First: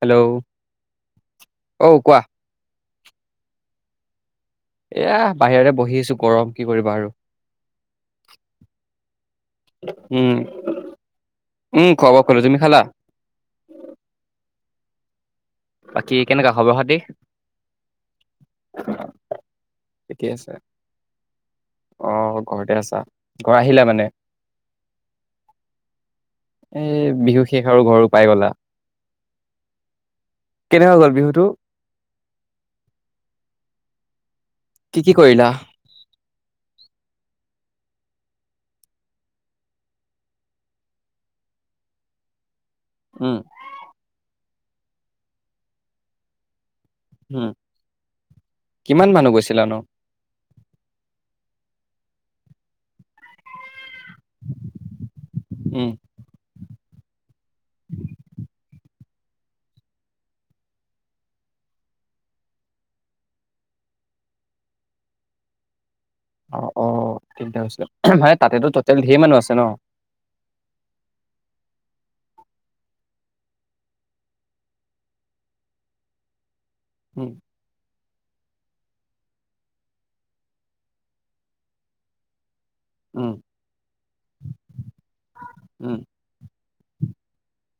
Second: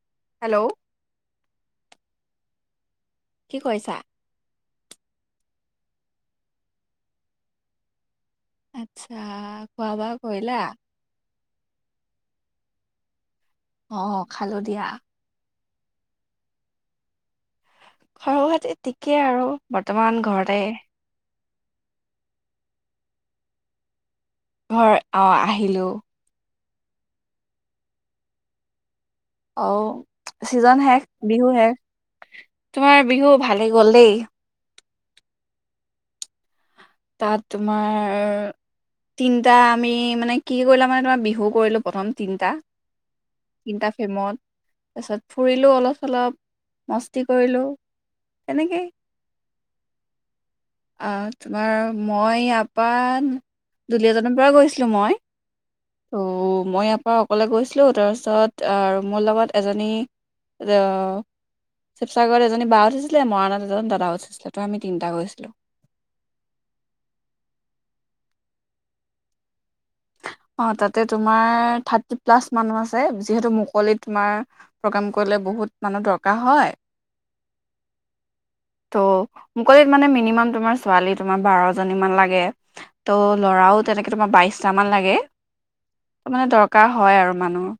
Hello অ কোৱা কি কৰিছা এয়া বাহিৰতে বহি আছো গৰম কি কৰিবা আৰু আচ্ছা খোৱা বোৱা উম কৰিলা উম খোৱা বোৱা কৰিলো তুমি খালা অ খালো দিয়া বাকী কেনেকুৱা খবৰ খাতি সৰু হোৱাতে ঠিকে আৰু বৰ্ত বৰ্তমান ঘৰতে অহ ঘৰতে আছা ঘৰ আহিলা মানে। ঘৰ আহ আহিলো এ বিহু শেষ আৰু ঘৰো পাই গলা অ চিজন কেনেকুৱা শেষ গ'ল বিহুটো বিহু শেষ তোমাৰ বিহু ভালেই গ'ল দেই। কি কি কৰিলা। তাত তোমাৰ তিনটা আমি মানে কি কৰিলা মানে তোমাৰ বিহু কৰিলো প্ৰথম তিনটা উম তিনটা ফেমত তাৰপিছত ফুৰিলো অলপ চলপ মস্তি উম কৰিলো তেনেকেই কিমান মানুহ গৈছিলা ন আহ তোমাৰ মই ইয়াৰপা দুলিয়াজানৰ পৰা গৈছিলো মই উম ত' মই ইয়াৰ পৰা অকলে গৈছিলো তাৰপিছত আৰু মোৰ লগত এজনী ৰ শিৱসাগৰত এজনী বা উঠিছিলে মৰাণত এজন দাদাও উঠিছিলে তো আমি তিনটা গৈছিলোঁ অ অ ঠিকে আছে উহ মানে তাতেতো টোটেল ধেৰ মানুহ আছে ন অ তাতে তোমাৰ থাৰ্টি প্লাছ মানুহ আছে। যিহেতু মুকলিত তোমাৰ প্ৰগ্ৰাম কৰিলে বহুত মানুহ দৰকাৰ হয়। উম ত' মুকলিত মানে মিনিমাম তোমাৰ ছোৱালী তোমাৰ বাৰজনীমান লাগে। ত' উম ল'ৰাও তেনেকে তোমাৰ বাইশটা মান লাগে উম ত মানে দৰ কাৰ হয় আৰু মানুহ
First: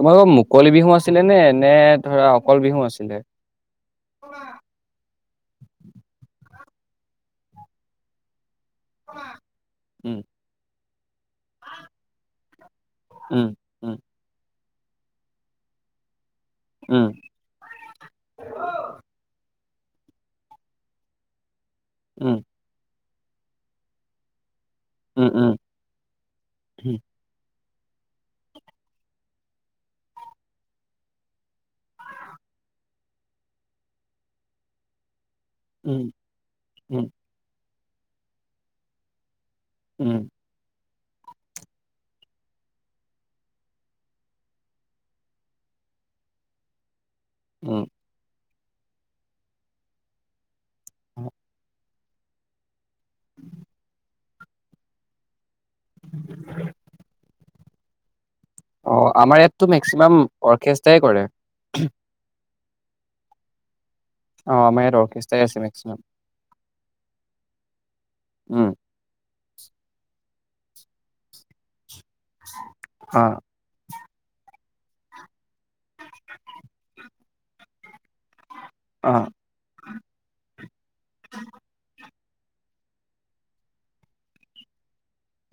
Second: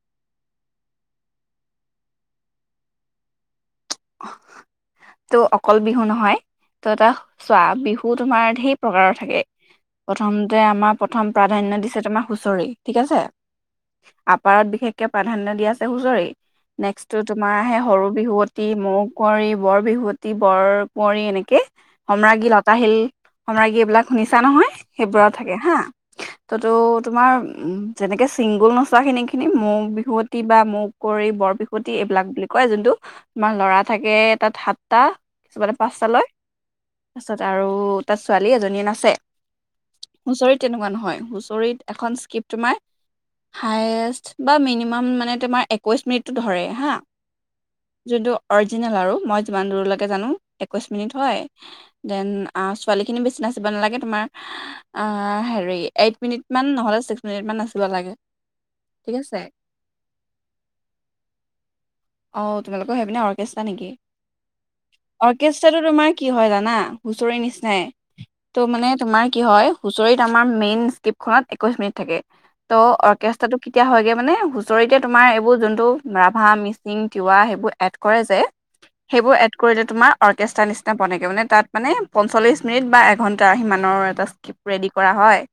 তোমালোকৰ মুকলি বিহু আছিলেনে এনে ধৰা অকল বিহু আছিলে। কোৱা অকল বিহু নহয় ত এটা চোৱা বিহু তোমাৰ ঢেৰ প্ৰকাৰৰ থাকে উম প্ৰথমতে আমাক প্ৰথম প্ৰাধান্য দিছে তোমাৰ হুঁচৰি ঠিক আছে উম উম আপাৰত বিশেষকৈ প্ৰাধান্য দিয় আছে হুঁচৰেই উম নেক্সটটো তোমাৰ আহে সৰু বিহু প্ৰতিযোগিতা মৌ কুঁৱৰী বৰ বিহুৱতী বৰ কুঁৱৰী এনেকে উম সম্ৰাগী লতা শিল সম্ৰাজ্ঞী এইবিলাক শুনিছা নহয় সেইবোৰো উম উম থাকে হা ততো উম তোমাৰ উম যেনেকে চিংগুল নচোৱা খিনি খিনি মৌ বিহুৱতী বা মৌ কুঁৱৰী বৰ বিহু মৌ এইবিলাক বুলি কয় যোনটো তোমাৰ লৰা থাকে তাত সাতটা কিছুমানমানে উম পাঁচটা লয় উম তাৰপিছত আৰু তাত ছোৱালী এজনী নাচে উম, আছে হুচৰিত তেনেকুৱা নহয় হয় হুঁচৰিৰ এখন ইচকিপ তোমাৰ হুঁচৰিৰ বা মিনিমাম তোমাৰ মানে একৈশ মিনিট ধৰে হা উম যোনটো অৰিজিনেল আৰু মই জিমান দূৰলৈকে জানো একৈশ মিনিট হয় দেন ছোৱালীখিনি বেচি নাচিব নালাগে তোমাৰ অ হে এইট মিনিট মান নহলে ছিক্স মিনিট মান আছে পোৰা লাগে অ ঠিক আছে আমাৰ ইয়াতো মেক্সিমাম অৰ্কেষ্ট্ৰাই কৰে অ তোমালোকৰ সেইপিনে অৰ্কেষ্ট্ৰাৰ নে কি অ', আমাৰ ইয়াত অৰ্কেষ্ট্ৰাই আছে অৰ্কেষ্ট্ৰাটো মেক্সিমাম। তোমাৰ কি হয় জানা হুঁচৰি নিচিনাই ত' উম, মানে তোমাৰ কি হয় হুঁচৰিত আমাৰ মেইন স্কীপখনত একৈশ মিনিট থাকে ত অ', অৰ্কেষ্ট্ৰটো কেতিয়া হয়গে মানে হুচৰিতে তোমাৰ এইবোৰ যোনটো ৰাভা মিচিং তিৱা সেইবোৰ এই বোৰ এড কৰা যায় অ', সেইবোৰ এড কৰিলে তোমাৰ অৰ্কেষ্ট্ৰা নিচিনা বনগে মানে তাত মানে পঞ্চল্লিছ মিনিট বা এঘণ্টা সিমানৰ এটা স্কীপ ৰেডি কৰা হয়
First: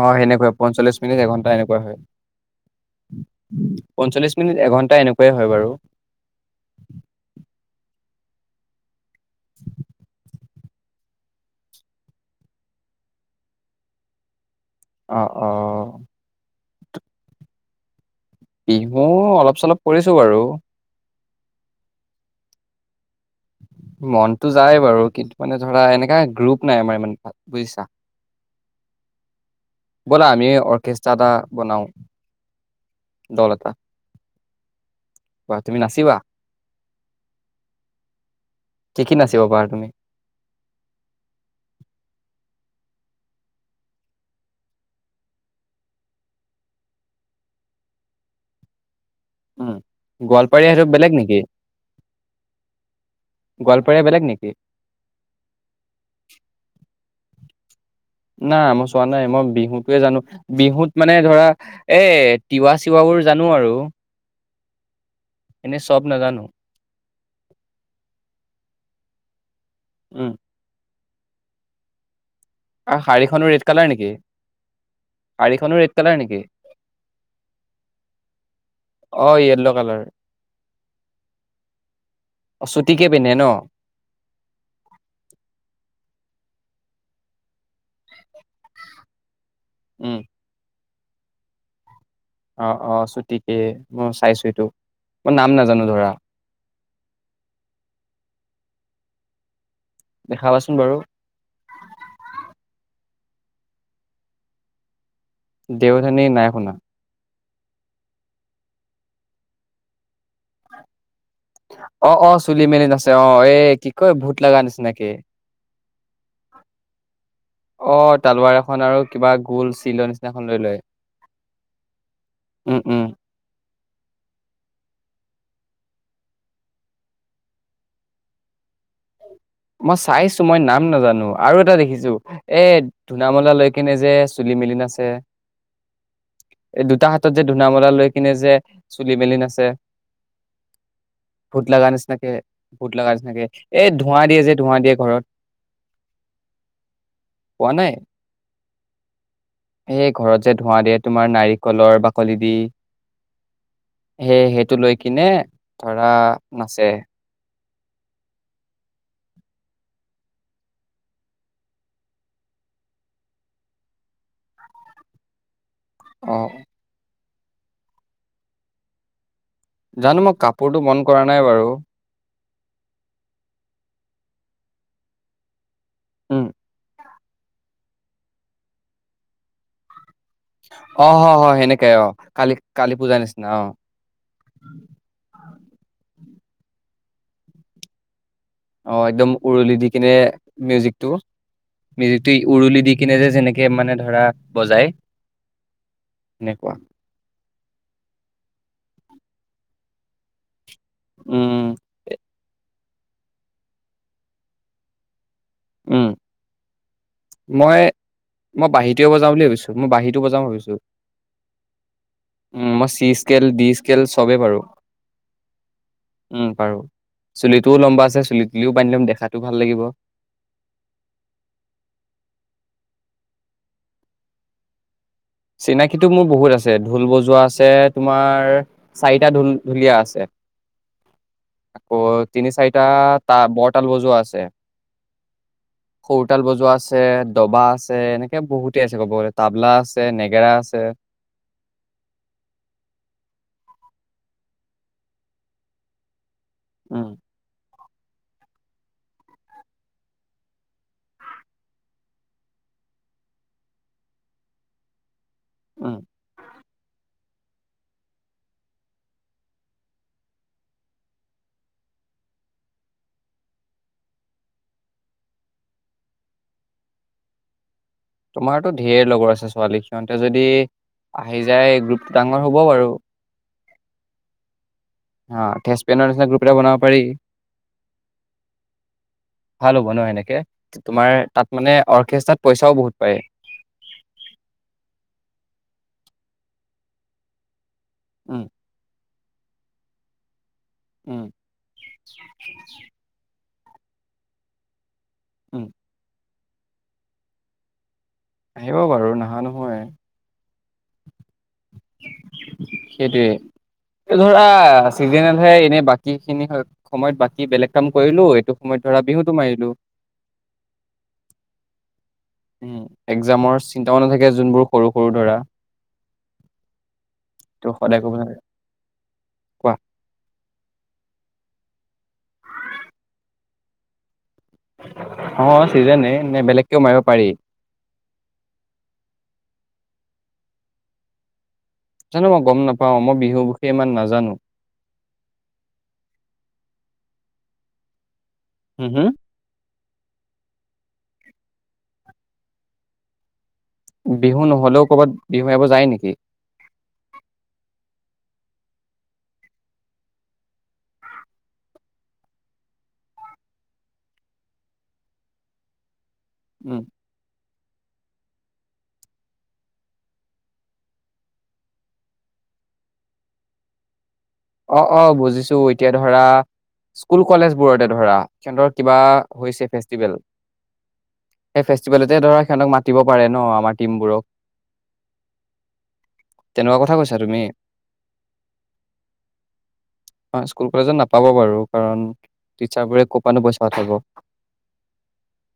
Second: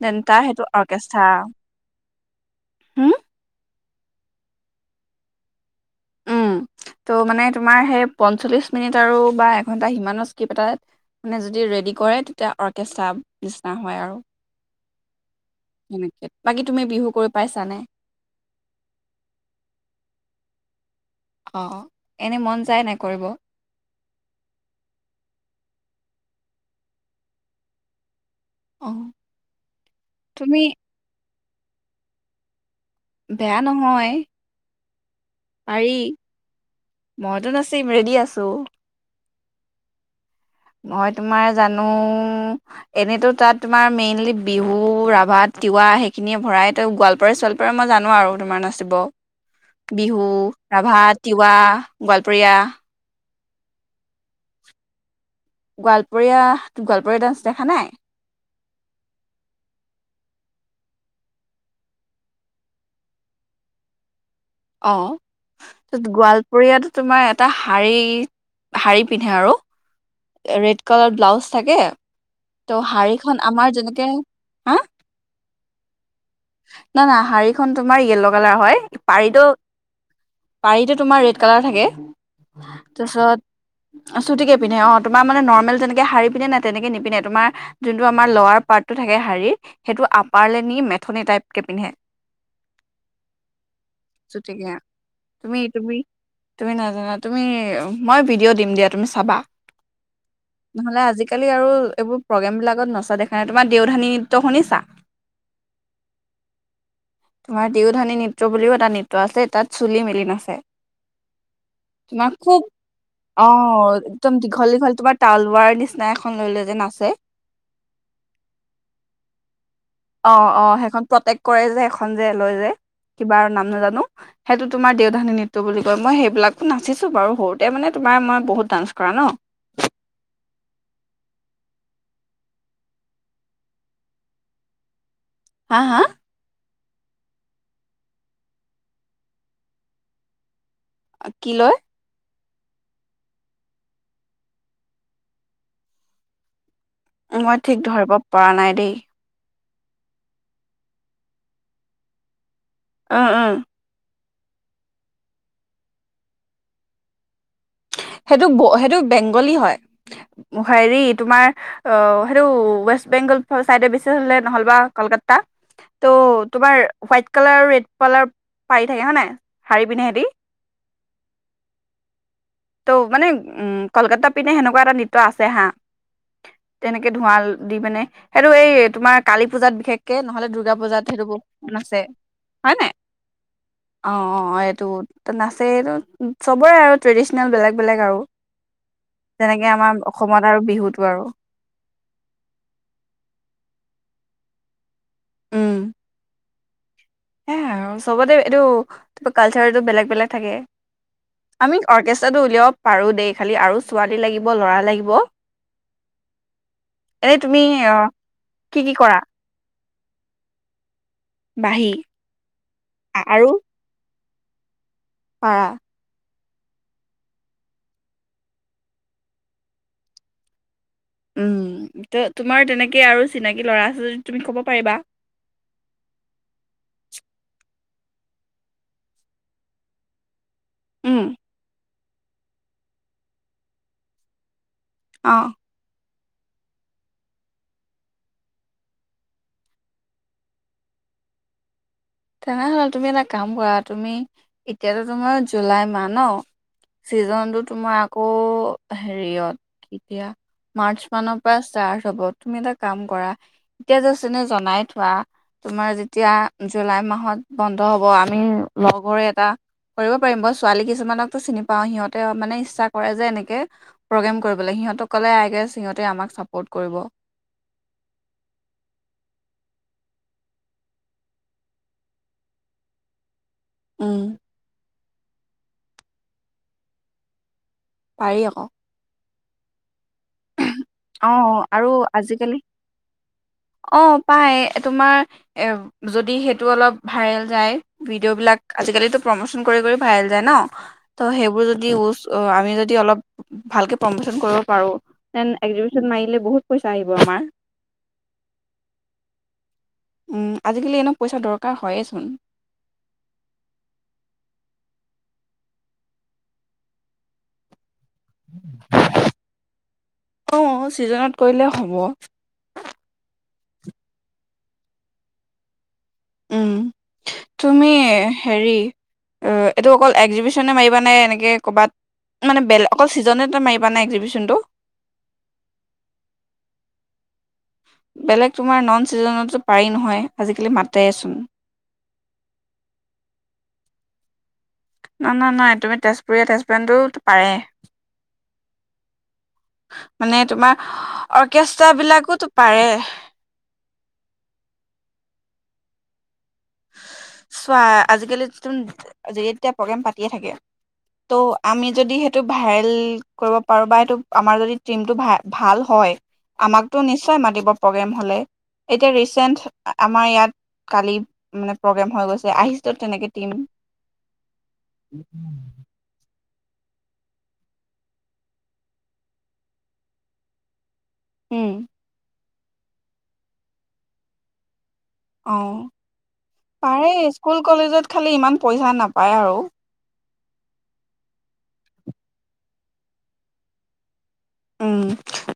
অঁ দেন তাৰ এনেকুৱাই সেইটো পঞ্চল্লিশ মিনিট অৰ্কেষ্ট্ৰা এঘন্টা এনেকুৱা হয়, হুম পঞ্চল্লিশ মিনিট এঘন্টা এনেুকোৱা হয় হয় বাৰু উম, ত' মানে তোমাৰ সেই পঞ্চল্লিছ মিনিট আৰু বা এঘণ্টা সিমানৰ স্কীপ এটা মানে যদি ৰেডি কৰে তেতিয়া অৰ্কেষ্ট্ৰা নিচিনা হয় আৰু। অঁ অ সেনেকে বাকী তুমি বিহু কৰি পাইছানে? বিহু, অলপ চলপ কৰিছো বাৰু। অ, এনে মন যায় নে মনতো যায় বাৰু, কিন্তু মানে ধৰা এনে এ গ্ৰুপ নাই আমাৰ ইমান তাত বুজিছা। অহ ব'লা আমিয়েই অৰ্কেষ্ট্ৰা এটা বনাওঁ বেয়া নহয় বা তুমি পাৰি, নাচিবা? মইতো নাচিম ৰেডি আছো। দিব পাৰা তুমি এনেইতো তাত তোমাৰ মেইনলি বিহু, ৰাভা, তিৱা সেইখিনিয়ে ভৰাইতো গোৱালপাৰা চোৱালপাৰা মই জানো আৰু তোমাৰ নাচিব। উম, বিহু, গোৱালপাৰীয়া সেইটো ৰাভা, বেলেগ নেকি? তিৱা, গোৱালপৰীয়া গোৱালপাৰীয়া বেলেগ নেকি? ব্ৰ ডান্স দেখা নাই? নাই মই চোৱা নাই মই বিহুটোৱে জানো, বিহুত মানে ধৰা এ তিৱা চিৱাবোৰ জানো আৰু অঁ এনে চব নাজানো গোৱালপৰীয়াটো তোমাৰ এটা শাৰী শাৰী পিন্ধে আৰু উম ৰেড কালাৰ ব্লাউজ থাকে ত আৰু শাৰীখন শাৰীখনো ৰেড আমাৰ কালাৰ যেনেকে, নেকি হা শাৰীখনো ৰেড কালাৰ নেকি না না শাৰীখন তোমাৰ য়েল্ল কালাৰ হয় অ পাৰীটো য়েল্ল' কালাৰ পাৰীটো তোমাৰ ৰেড কালাৰ থাকে। অ চুটিকে পিন্ধে তাৰছত ন চুটিকে পিন্ধে অঁ তোমাৰ মানে নৰ্মেল যেনেকে শাৰী পিন্ধে ন তেনেকে নিপিন্ধে তোমাৰ যোনটো আমাৰ লৱাৰ পাৰ্ট টো থাকে শাৰীত সেইটো উম আপাৰলেনি মে ঠনি টাইপ কে পিন্ধে অ অ চুটিকে মই চাইছো এইটো, চুটিকে মই নাম নাজানো ধৰা। আ তুমি, মই ভিডিঅ' দিম দিয়া তুমি চাবা। দেখাবাচোন বাৰু নহলে আজিকালি আৰু প্ৰগ্ৰেম বিলাকত নচা দেখা নাই। তোমাৰ দেউধানী নৃত্য শুনিছা? দেওধানী নাই শুনা। তোমাৰ দিওধানী নৃত্য বুলিও এটা নৃত্য আছে, তাত চুলি মেলি নাচে। অ অ তোমাৰ চুলি খুব মেলি নাছে অ এ কি অঁ, কয় ভূত একদম লগা দীঘল দীঘল নিচিনাকে তোমাৰ তালৱাৰ নিচিনা এখন লৈলে যে নাচ আহ তালুৱাৰ এখন আৰু কিবা গোল চিলৰ অ নিচিনাখন লৈ অ লয় সেইখন প্ৰটেক্ট কৰে যে এখন যে লয় যে উম উম কিবা আৰু নাজানো সেইটো তোমাৰ দেউধানী নৃত্য বুলি কয় মই সেইবিলাকো নাচিছো বাৰু সৰুতে মানে তোমাৰ মই বহুত ডান্স কৰা ন মই চাইছো মই নাম নাজানো আৰু এটা দেখিছো এ ধুনামলা লৈকনে যে চুলি মেলি নাছে হা হা এই দুটা হাতত যে ধূনা মৰা লৈ কিনে যে চুলি মেলি নাচে কি ভূত লয় লগা নিচিনাকে ভুত লগাৰ নিচিনাকে এই ধোঁৱা দিয়ে যে ধোঁৱা দিয়ে ঘৰত মই ঠিক ধৰিব পৰা নাই দেই এই ঘৰত যে ধোঁৱা দিয়ে তোমাৰ নাৰিকলৰ বাকলি দি আহ অ সেই সেইটো লৈ কিনে ধৰা নাচে সেইটো বেংগলী হয় হেৰি তোমাৰ অ সেইটো ৱেষ্ট বেংগল ফল চাইডে দিছে নহলে বা কলকাতা ত' অ তোমাৰ হাইট কালাৰ ৰেড কালাৰ পাৰি থাকে হয় নাই শাৰী পিন্ধে সিহঁতি জানো মই কাপোৰটো মন কৰা নাই বাৰু ত' মানে উ কলকাতা পিনে সেনেকুৱা এটা নৃত্য আছে হা উম এনেকে ধোঁৱাল দি মানে সেইটো এই তোমাৰ কালি পূজাত বিশেষ নহলে দুূৰ্গা পূজাত অ সেইটো ব হয় হয় সেনেকাই নাচে অ কালি হয় ন কালী পূজাৰ নিচিনা অ অ এইটো নাচে এইটো চবৰে আৰু ট্ৰেডিচনে বেলেগ বেলেগ আৰু অ একদম যেনেকে উৰুলি দি আমাৰ কিনে অসমত আৰু বিহুটো মিউজিকটো আৰু মিউজিকটো উৰুলি দি কিনে যে যেনেকে মানে ধৰা বজাই এনেকুৱা হ আৰু চবতে এইটো তাৰ কালচাৰটো বেলেগ বেলেগ থাকে উম আমি অৰ্কেষ্ট্ৰাটো উলিয়াও পাৰো দেই খালি আৰু ছোৱালী লাগিব ল'ৰা লাগিব উম এনে তুমি মই অ মই কি কি বাহিটো কৰা বজাওঁ বুলি ভাবিছো মই বাহিটো বজাম ভাবিছো বাঁহী উম মই চি সকেল ডি স্কেল তব বাৰু পৰাৰা উম পাৰো চুলিটোও লম্বা আছে চুলি তুলিও বান্ধি লম দেখাতটো ভাল লাগিব উম তোমাৰ তেনেকে আৰু চিনাকি ল'ৰা আছে যদি তুমি ক'ব পাৰিবা চিনাকীটো মোৰ বহুত আছে ঢোল বজোৱা আছে তোমাৰ চাৰিটা ঢোল ঢুলীয়া আছে উম অ তিনি চাৰিটা তা বৰ তাল বজোৱা আছে আহ সৰুতাল বজোৱা আছে দবা আছে এনেকে বহুতে আছে ক'ব গ'লে তাবলা আছে আছে নেগেৰা আছে তেনেহলে তুমি এটা কাম কৰা তুমি এতিয়াতো তোমাৰ জুলাই মাহ ন উম ছিজনটোত তোমাৰ আকৌ হেৰিয়ত এতিয়া মাৰ্চ মানৰ পৰা ষ্টাৰ্ট হব তুমি এটা কাম কৰা এতিয়া জাষ্ট এনেই জনাই থোৱা তোমাৰ উম যেতিয়া লাই মাহত বন্ধ হ'ব আমি লগৰে এটা কৰিব পাৰিম মই ছোৱালী কিছুমানকো চিনি পাওঁ সিহঁতে মানে ইচ্ছা কৰে যে এনেকে প্ৰগ্ৰেম কৰিব লাগে সিহঁতক ক'লে আই গেছ সিহঁতে আমাক চাপৰ্ট কৰিব তোমাৰতো ঢেৰ লগৰ আছে ছোৱালী সিহঁতে যদি আহি যায় গ্ৰুপটো ডাঙৰ হ'ব বাৰু উম অ তেচপেনৰ নিচিনা গ্ৰুপ এটা বনাব পাৰি পাৰি আকৌ ভাল হব ন এনেকে অ আৰু আজিকালি পইচাও বহুত পায় অ পাই তোমাৰ যদি সেইটো অলপ ভাইৰেল যায় ভিডিঅ' উম বিলাক আজিকালিতো প্ৰমোচন কৰি কৰি ভাইৰেল যায় ন উম ত সেইবোৰ যদি চ আমি যদি অলপ ভালকে প্ৰমোচন কৰিব পাৰো তে উম এক্জিবিচন মাৰিলে বহুত পইচা আহিব আমাৰ আহিব বাৰু নহা নহয় উ আজিকালি এনেক সেইটোৱেই ধৰা চিজেনতহে এনেই বাকীখিনি সময়ত বাকী বেলেগ কাম কৰিলো এইটো সময়ত ধৰা বিহুটো মাৰিলো অ' ছিজনত কৰিলে হ'ব উম্ এক্জামৰ চিন্তা নাথাকে যোনবোৰ সৰু সৰু ধৰা উম ত তুমি সদায় কৰিব নালাগে হেৰি কোৱা এইটো অকল এক্জিবেশনে মাৰিবা নে এনেকে কৰ'বাত মানে বেলে অকল চিজনতে মাৰিবা নে এক্জিবেশন অ চিজনে নে বেলেগকেও মাৰিব পাৰি বেলেগ তোমাৰ নন চিজনতো পাৰি নহয় আজিকালি মাতেচোন জানো মই গম নাপাও মই বিহুৰ বিষয়ে ইমান নাজানো ন নহ নহয় তুমি তেজপুৰীয়া তেজপুৰনতো পাৰে হম হম মানে তোমাৰ অৰ্কেষ্ট্ৰা বিলাকোতো পাৰে বিহু নহলেও কৰ'বাত বিহু মাৰিব যায় নেকি চোৱা আজিকালি যিতু তেতিয়া প্ৰগ্ৰেম পাতিয়ে থাকে ত' আমি যদি সেইটো ভাইৰেল কৰিব পাৰো বা সেইটো আমাৰ যদি টিমটো ভাল হয় উম, আমাকতো নিশ্চয় মাতিব প্ৰগ্ৰেম হ'লে এতিয়া ৰিচেণ্ট আমাৰ ইয়াত কালি। মানে প্ৰগ্ৰেম হৈ গৈছে, আহিছে ত তেনেকে টিম অ অ বুজিছো এতিয়া ধৰা স্কুল কলেজবোৰতে ধৰা কেন্দ্ৰত কিবা হৈছে ফেষ্টিভেল সেই উম ফেষ্টিভেলতে ধৰা সিহঁতক মাতিব পাৰে ন আমাৰ টিমবোৰক অ তেনেকুৱা কথা কৈছা পাৰে তুমি। স্কুল কলেজত খালি ইমান পইচা নাপায় আৰু অ স্কুল কলেজত নাপাব বাৰু কাৰণ টিচাৰবোৰে ক'পানো পইচা পঠাব উম,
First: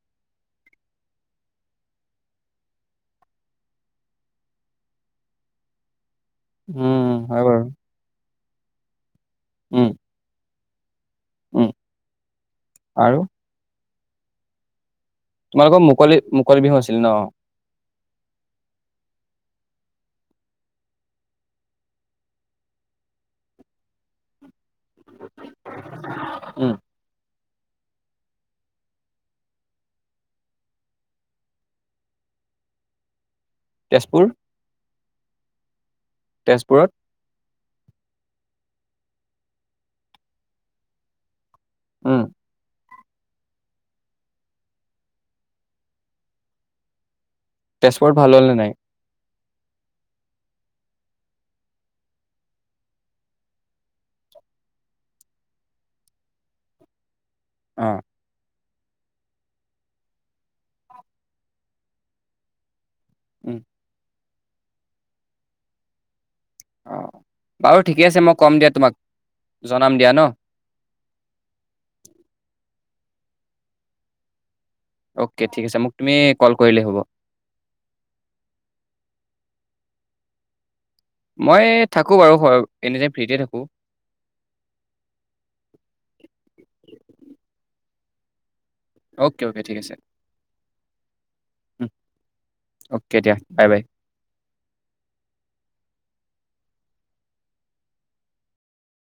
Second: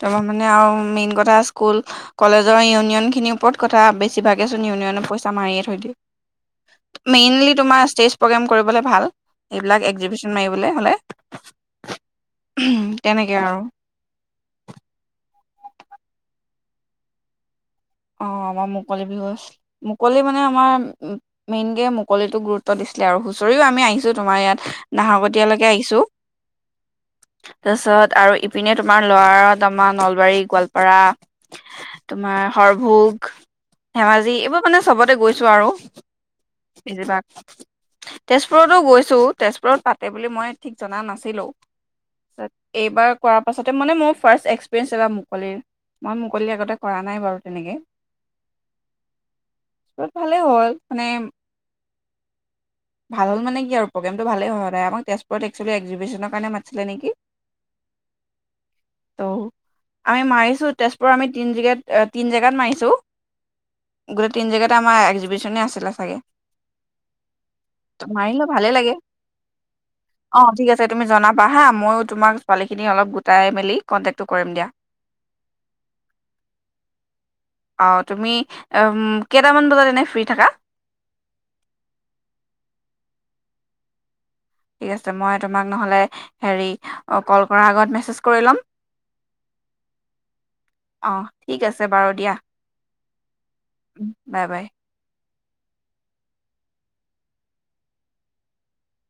তাৰ মানে আৰু মেইন কথা স্কুল কলেজৰ ইউনিয়নখিনিৰ ওপৰত কথা বেছিভাগেচোন ইউনিয়নৰ পইচা মাৰিয়ে থৈ উম, দিয়ে হয় মেইনলি বাৰু তোমাৰ প্ৰগ্ৰেম কৰিবলৈ ভাল এইবিলাক উম, এক্সজিভিশ্যন মাৰিব বোলে হ'লে উম, তেনেকে আৰু তোমালোকৰ মুকলি মুকলি বিহু আছিল ন? অ আমাৰ মুকলি বিহু। মুকলি মানে আমাৰ মেইনকে মুকলিতোক গুৰুত্ব দিছিলে আও, হুঁচৰিও আমি আহিছো তোমাৰ ইয়াত নাহকটীয়ালৈকে আহিছোঁ উম, তাৰপিছত আৰু ইপিনে তোমাৰ লয়াৰত আমাৰ নলবাৰী গোৱালপাৰা তোমাৰ সৰভোগ তেজপুৰ ধেমাজি এইবোৰ মানে চবতে গৈছো আৰু তেজপুৰত তেজপুৰ তেজপুৰতো গৈছোঁ, তেজপুৰত পাতে বুলি মই ঠিক জনা নাছিলোঁ উম, এইবাৰত কৰা পাছতে মানে মোৰ ফাৰ্ষ্ট এক্সপিৰিয়েন্ঞ্চ এবাৰ মুকলি, মই মুকলি আগতে কৰা নাই বাৰু তেনেকে তেজপুৰত ভাল হ'ল নে নাই ভালেই হ'ল মানে ভাল হ'ল মানে কি আৰু প্ৰগেমটো ভালেই হয় সদায়, আমাক তেজপুৰ এক্সুৱেলি এক্সিবিশ্যনৰ কাৰণে মতিছিলে নেকি অ ত আমি মাৰিছো তেজপুৰৰ আমি তিন জেগাত তিন জেগাত মাৰিছো উম গোটেই তিন জেগাততে আমাৰ এক্সিবিশনে আছিলে চাগে অ বাৰু ঠিকে আছে মই মাৰিলে ক'ম ভালে দিয়া তোমাক লাগে জনাম দিয়া ন'? অ ঠিক আছে তুমি জনাবা হা মইও তোমাক ছোৱালী খিনি অলপ গোটাই মেলি কণ্টেক্টটো কৰিম দিয়া অ'কে ঠিক আছে মোক তুমি কল কৰিলেই হ'ব অ তুমি উ কেইটামান বজাত এনেই ফ্ৰী থাকা মই থাকোঁ বাৰু এনিটাইম ফ্ৰীতে থাকোঁ ঠিক আছে মই তোমাক নহ'লে হেৰি কল কৰা আগত মেছেজ কৰি লম অ'কে অ'কে ঠিক আছে অ' ঠিক আছে বাৰু দিয়া, অ'কে দিয়া বাই বাই বাই বাই।